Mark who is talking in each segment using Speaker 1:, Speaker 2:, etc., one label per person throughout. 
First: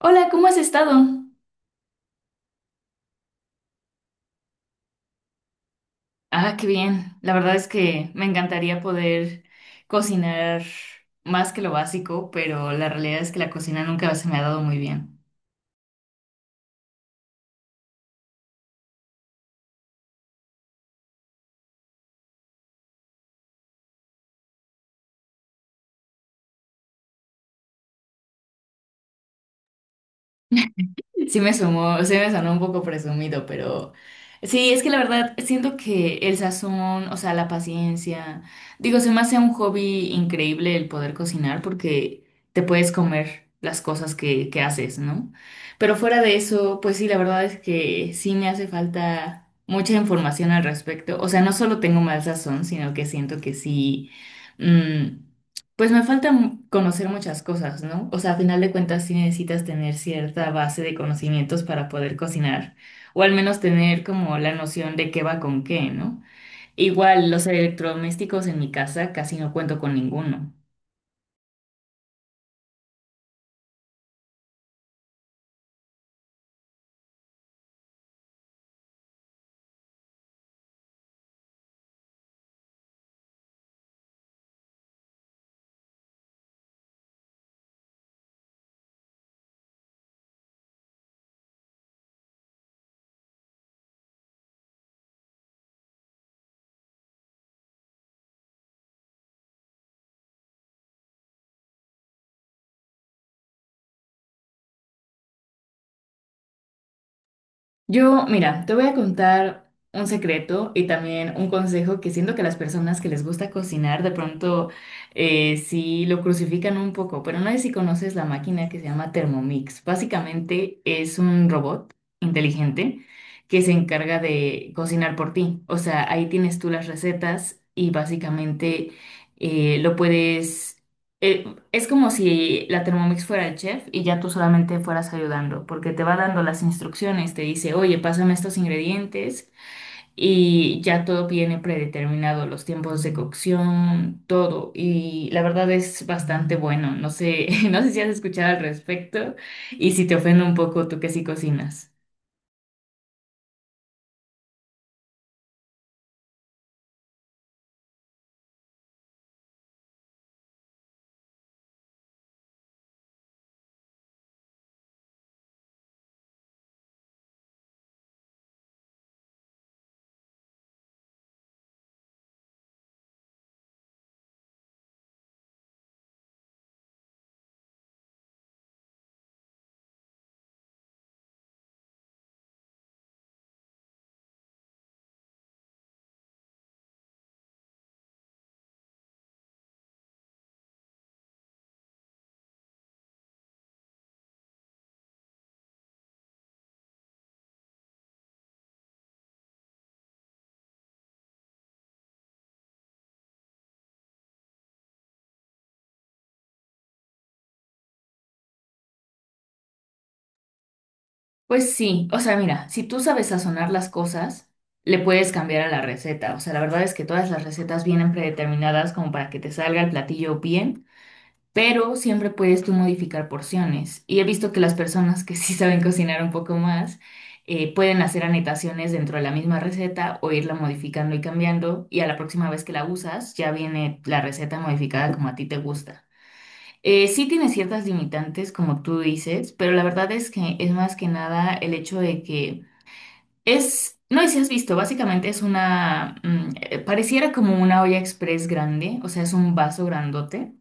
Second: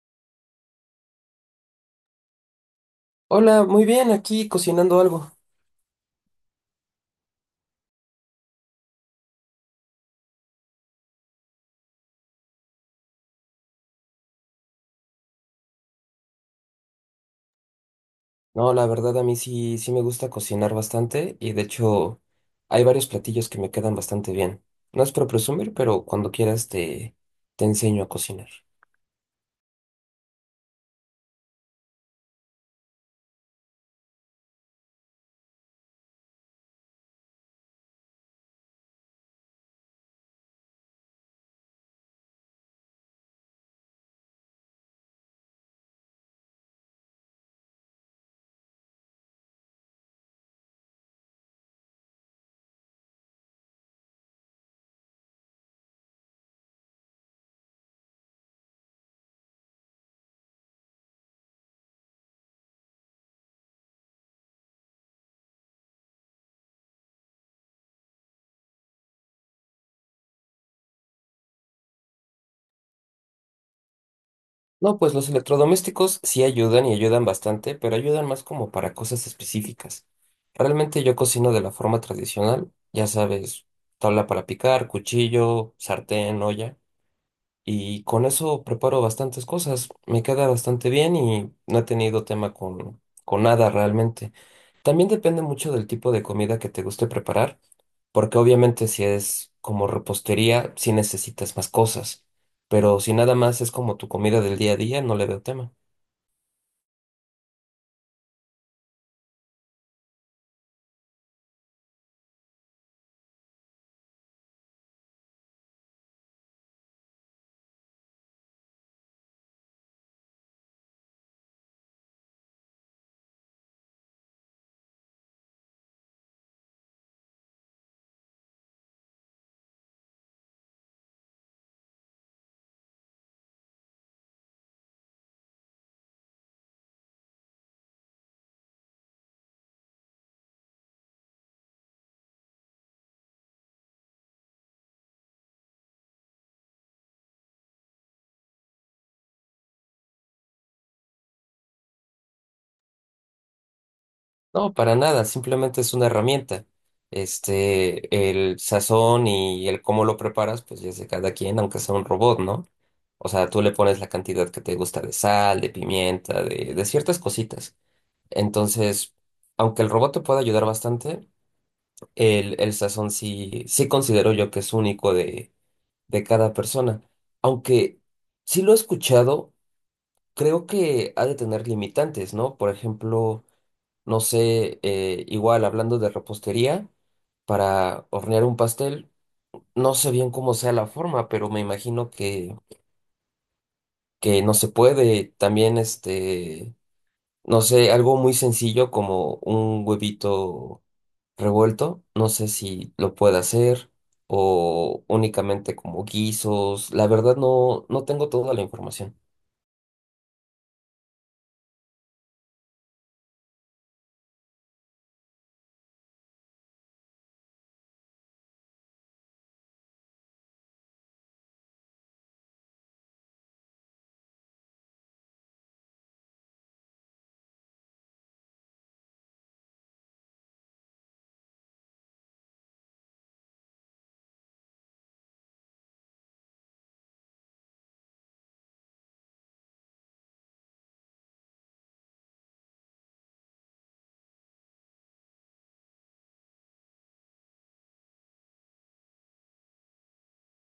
Speaker 1: Hola, ¿cómo has estado?
Speaker 2: Hola, muy bien, aquí cocinando algo.
Speaker 1: Ah, qué bien. La verdad es que me encantaría poder cocinar más que lo básico, pero la realidad es que la cocina nunca se me ha dado muy bien.
Speaker 2: No, la verdad a mí sí, sí me gusta cocinar bastante y de hecho hay varios platillos que me quedan bastante bien. No es por presumir, pero cuando quieras te enseño a cocinar.
Speaker 1: Sí me sumó, sí me sonó un poco presumido, pero sí, es que la verdad siento que el sazón, o sea, la paciencia, digo, se me hace un hobby increíble el poder cocinar porque te puedes comer las cosas que haces, ¿no? Pero fuera de eso, pues sí, la verdad es que sí me hace falta mucha información al respecto. O sea, no solo tengo mal sazón, sino que siento que sí. mm, pues me falta conocer muchas cosas, ¿no? O sea, a final de cuentas sí necesitas tener cierta base de conocimientos para poder cocinar, o al menos tener como la noción de qué va con qué, ¿no? Igual los electrodomésticos en mi casa casi no cuento con ninguno.
Speaker 2: No, pues los electrodomésticos sí ayudan y ayudan bastante, pero ayudan más como para cosas específicas. Realmente yo cocino de la forma tradicional, ya sabes, tabla para picar, cuchillo, sartén, olla. Y con eso preparo bastantes cosas. Me queda bastante bien y no he tenido tema con nada realmente. También depende mucho del tipo de comida que te guste preparar, porque obviamente si es como repostería, sí necesitas más cosas. Pero si nada más es como tu comida del día a día, no le veo tema.
Speaker 1: Yo, mira, te voy a contar un secreto y también un consejo que siento que las personas que les gusta cocinar de pronto sí lo crucifican un poco, pero no sé si conoces la máquina que se llama Thermomix. Básicamente es un robot inteligente que se encarga de cocinar por ti. O sea, ahí tienes tú las recetas y básicamente eh, lo puedes... eh, es como si la Thermomix fuera el chef y ya tú solamente fueras ayudando, porque te va dando las instrucciones, te dice, oye, pásame estos ingredientes y ya todo viene predeterminado, los tiempos de cocción, todo. Y la verdad es bastante bueno. No sé, no sé si has escuchado al respecto y si te ofende un poco tú que sí cocinas.
Speaker 2: No, para nada, simplemente es una herramienta. Este, el sazón y el cómo lo preparas, pues ya es de cada quien, aunque sea un robot, ¿no? O sea, tú le pones la cantidad que te gusta de sal, de pimienta, de ciertas cositas. Entonces, aunque el robot te pueda ayudar bastante, el sazón sí, sí considero yo que es único de cada persona. Aunque sí lo he escuchado, creo que ha de tener limitantes, ¿no? Por ejemplo no sé, igual hablando de repostería, para hornear un pastel, no sé bien cómo sea la forma, pero me imagino que no se puede. También, este, no sé, algo muy sencillo como un huevito revuelto, no sé si lo puede hacer o únicamente como guisos. La verdad no, no tengo toda la información.
Speaker 1: Pues sí, o sea, mira, si tú sabes sazonar las cosas, le puedes cambiar a la receta. O sea, la verdad es que todas las recetas vienen predeterminadas como para que te salga el platillo bien pero siempre puedes tú modificar porciones. Y he visto que las personas que sí saben cocinar un poco más pueden hacer anotaciones dentro de la misma receta o irla modificando y cambiando. Y a la próxima vez que la usas, ya viene la receta modificada como a ti te gusta. Sí tiene ciertas limitantes, como tú dices, pero la verdad es que es más que nada el hecho de que No, sé si has visto, básicamente es una, pareciera como una olla express grande, o sea, es un vaso grandote,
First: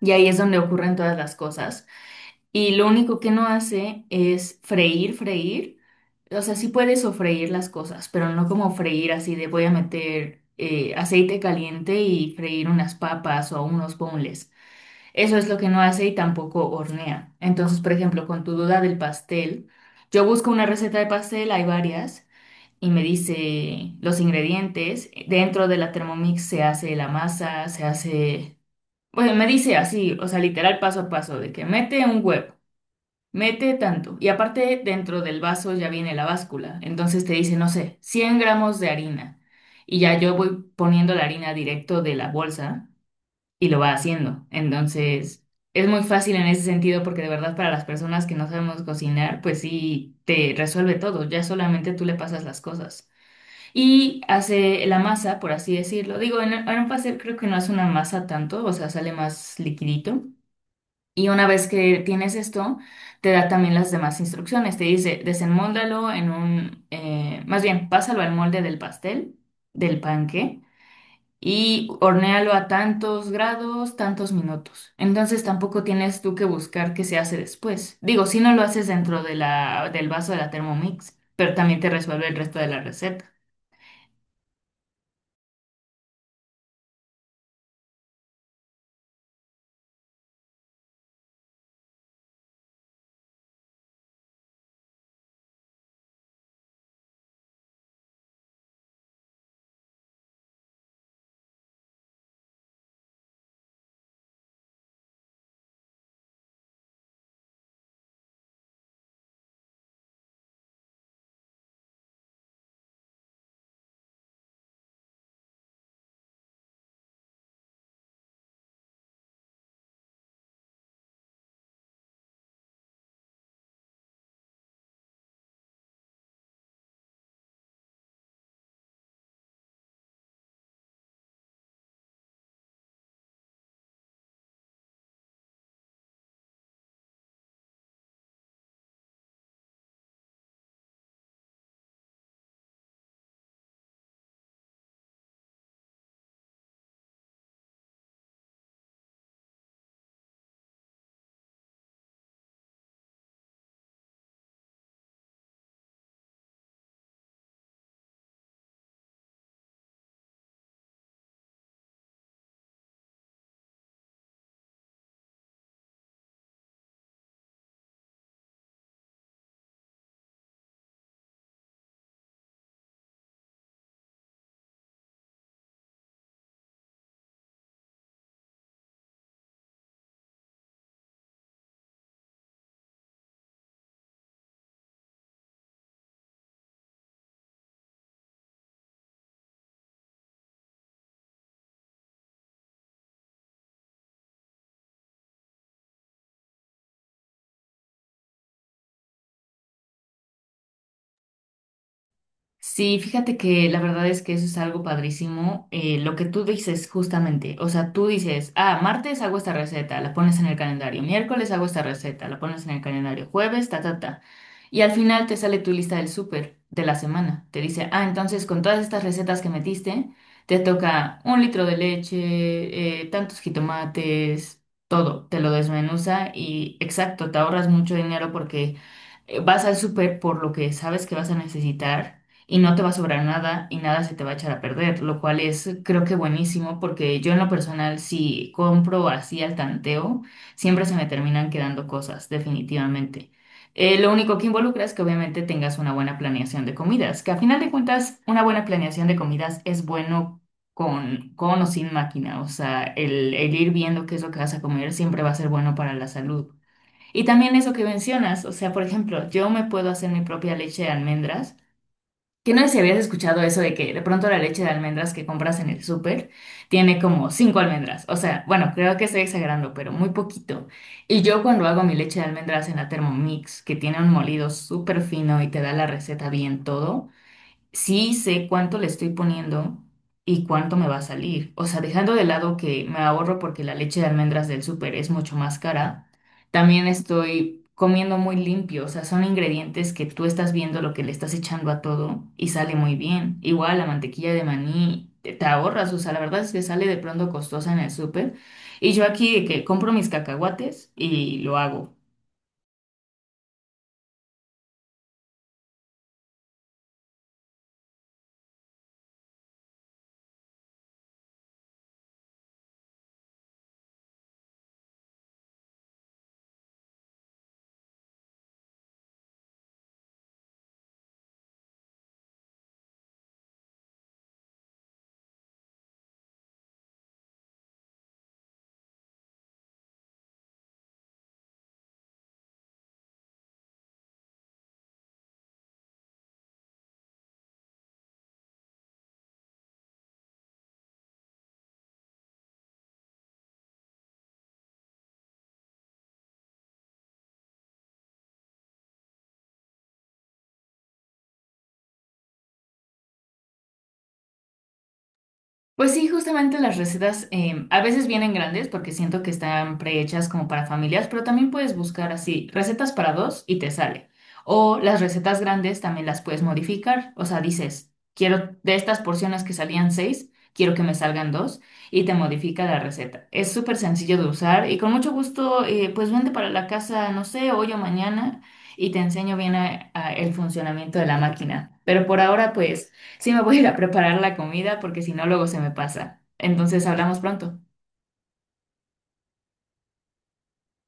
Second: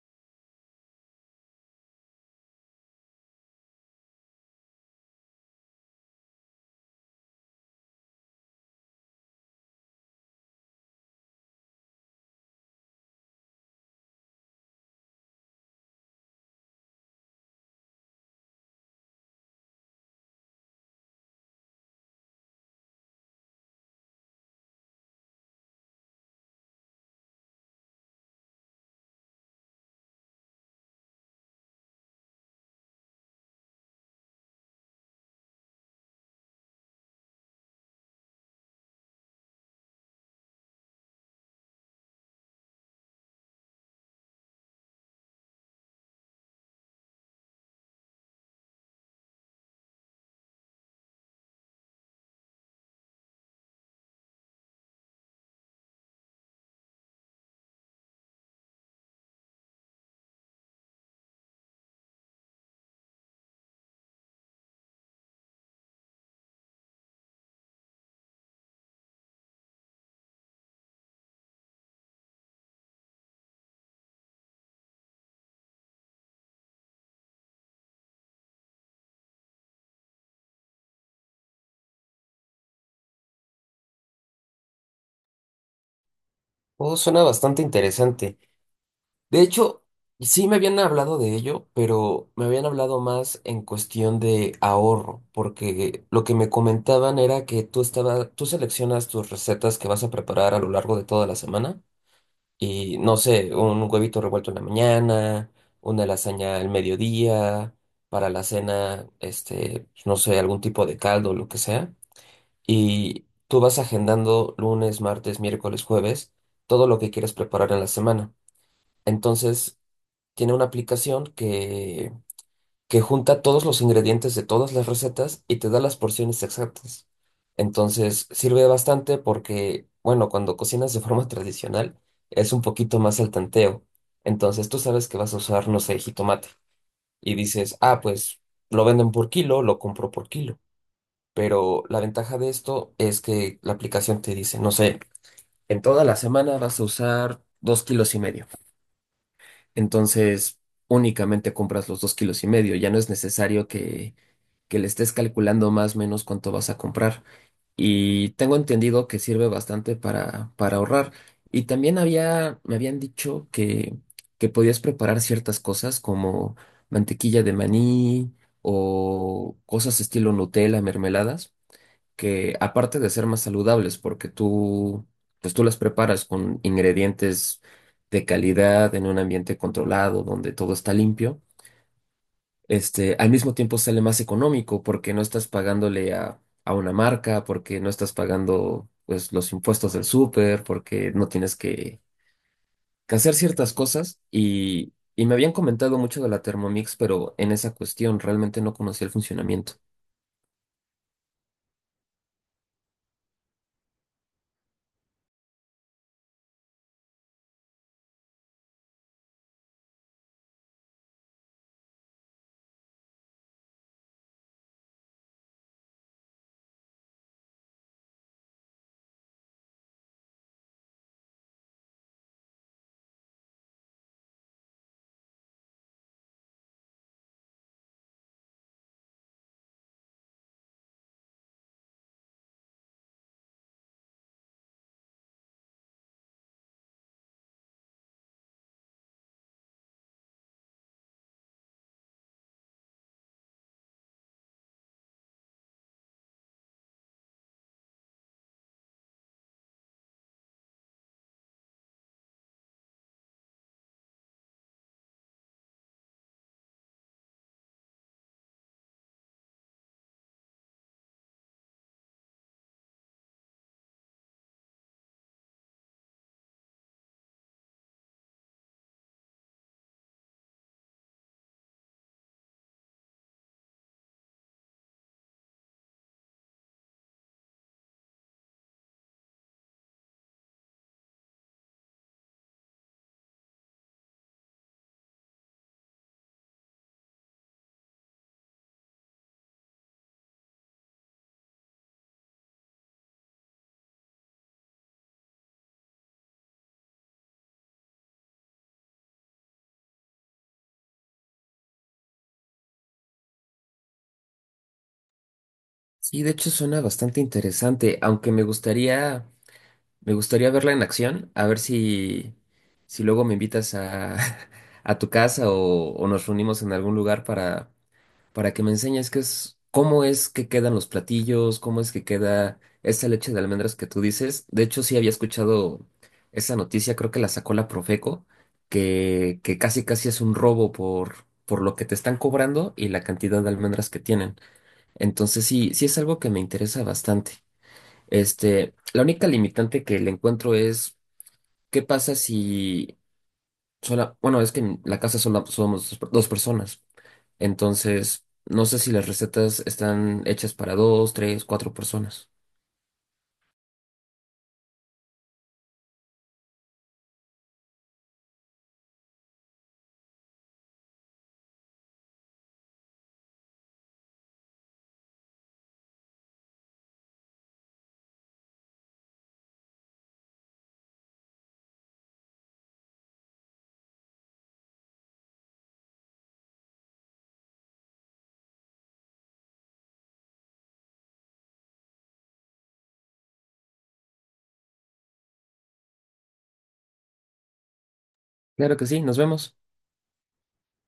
Speaker 1: y ahí es donde ocurren todas las cosas. Y lo único que no hace es freír, freír. O sea, sí puede sofreír las cosas, pero no como freír así de voy a meter aceite caliente y freír unas papas o unos boneless. Eso es lo que no hace y tampoco hornea. Entonces, por ejemplo, con tu duda del pastel, yo busco una receta de pastel, hay varias, y me dice los ingredientes. Dentro de la Thermomix se hace la masa, se hace pues me dice así, o sea, literal paso a paso, de que mete un huevo, mete tanto. Y aparte, dentro del vaso ya viene la báscula. Entonces te dice, no sé, 100 gramos de harina. Y ya yo voy poniendo la harina directo de la bolsa y lo va haciendo. Entonces, es muy fácil en ese sentido porque de verdad para las personas que no sabemos cocinar, pues sí, te resuelve todo. Ya solamente tú le pasas las cosas. Y hace la masa, por así decirlo. Digo, en un pastel creo que no hace una masa tanto, o sea, sale más liquidito. Y una vez que tienes esto, te da también las demás instrucciones. Te dice, desenmóldalo más bien, pásalo al molde del pastel, del panque, y hornéalo a tantos grados, tantos minutos. Entonces tampoco tienes tú que buscar qué se hace después. Digo, si no lo haces dentro de del vaso de la Thermomix, pero también te resuelve el resto de la receta.
Speaker 2: Todo suena bastante interesante. De hecho, sí me habían hablado de ello, pero me habían hablado más en cuestión de ahorro, porque lo que me comentaban era que tú seleccionas tus recetas que vas a preparar a lo largo de toda la semana y no sé, un huevito revuelto en la mañana, una lasaña al mediodía, para la cena, este, pues, no sé, algún tipo de caldo, lo que sea, y tú vas agendando lunes, martes, miércoles, jueves, todo lo que quieres preparar en la semana. Entonces, tiene una aplicación que junta todos los ingredientes de todas las recetas y te da las porciones exactas. Entonces, sirve bastante porque, bueno, cuando cocinas de forma tradicional, es un poquito más al tanteo. Entonces, tú sabes que vas a usar, no sé, jitomate y dices, ah, pues lo venden por kilo, lo compro por kilo. Pero la ventaja de esto es que la aplicación te dice, no sé, en toda la semana vas a usar 2,5 kilos. Entonces, únicamente compras los 2,5 kilos. Ya no es necesario que le estés calculando más o menos cuánto vas a comprar. Y tengo entendido que sirve bastante para ahorrar. Y también había, me habían dicho que podías preparar ciertas cosas como mantequilla de maní o cosas estilo Nutella, mermeladas que aparte de ser más saludables, porque tú, pues tú las preparas con ingredientes de calidad en un ambiente controlado, donde todo está limpio, este, al mismo tiempo sale más económico porque no estás pagándole a una marca, porque no estás pagando, pues, los impuestos del súper, porque no tienes que hacer ciertas cosas y... Y me habían comentado mucho de la Thermomix, pero en esa cuestión realmente no conocía el funcionamiento.
Speaker 1: Sí, fíjate que la verdad es que eso es algo padrísimo. Lo que tú dices justamente, o sea, tú dices, ah, martes hago esta receta, la pones en el calendario, miércoles hago esta receta, la pones en el calendario, jueves, ta, ta, ta. Y al final te sale tu lista del súper de la semana. Te dice, ah, entonces con todas estas recetas que metiste, te toca un litro de leche, tantos jitomates, todo, te lo desmenuza y exacto, te ahorras mucho dinero porque vas al súper por lo que sabes que vas a necesitar y no te va a sobrar nada y nada se te va a echar a perder, lo cual es creo que buenísimo porque yo en lo personal si compro así al tanteo, siempre se me terminan quedando cosas, definitivamente. Lo único que involucra es que obviamente tengas una buena planeación de comidas, que a final de cuentas una buena planeación de comidas es bueno con o sin máquina, o sea, el ir viendo qué es lo que vas a comer siempre va a ser bueno para la salud. Y también eso que mencionas, o sea, por ejemplo, yo me puedo hacer mi propia leche de almendras que no sé si habías escuchado eso de que de pronto la leche de almendras que compras en el súper tiene como cinco almendras. O sea, bueno, creo que estoy exagerando, pero muy poquito. Y yo cuando hago mi leche de almendras en la Thermomix, que tiene un molido súper fino y te da la receta bien todo, sí sé cuánto le estoy poniendo y cuánto me va a salir. O sea, dejando de lado que me ahorro porque la leche de almendras del súper es mucho más cara, también estoy comiendo muy limpio. O sea, son ingredientes que tú estás viendo lo que le estás echando a todo y sale muy bien. Igual la mantequilla de maní. Te ahorras, o sea, la verdad es que sale de pronto costosa en el súper. Y yo aquí de que compro mis cacahuates y lo hago.
Speaker 2: Sí, de hecho suena bastante interesante, aunque me gustaría me gustaría verla en acción, a ver si luego me invitas a, a tu casa o nos reunimos en algún lugar para que me enseñes qué es, cómo es que quedan los platillos, cómo es que queda esa leche de almendras que tú dices. De hecho, sí había escuchado esa noticia, creo que la sacó la Profeco, que casi casi es un robo por lo que te están cobrando y la cantidad de almendras que tienen. Entonces sí, sí es algo que me interesa bastante. Este, la única limitante que le encuentro es, ¿qué pasa si sola, bueno, es que en la casa sola- somos dos personas, entonces no sé si las recetas están hechas para dos, tres, cuatro personas.
Speaker 1: Pues sí, justamente las recetas a veces vienen grandes porque siento que están prehechas como para familias, pero también puedes buscar así recetas para dos y te sale. O las recetas grandes también las puedes modificar, o sea, dices, quiero de estas porciones que salían seis, quiero que me salgan dos y te modifica la receta. Es súper sencillo de usar y con mucho gusto, pues vente para la casa, no sé, hoy o mañana y te enseño bien a el funcionamiento de la máquina. Pero por ahora, pues... Sí, me voy a ir a preparar la comida porque si no, luego se me pasa. Entonces, hablamos pronto.
Speaker 2: Claro que sí, nos vemos.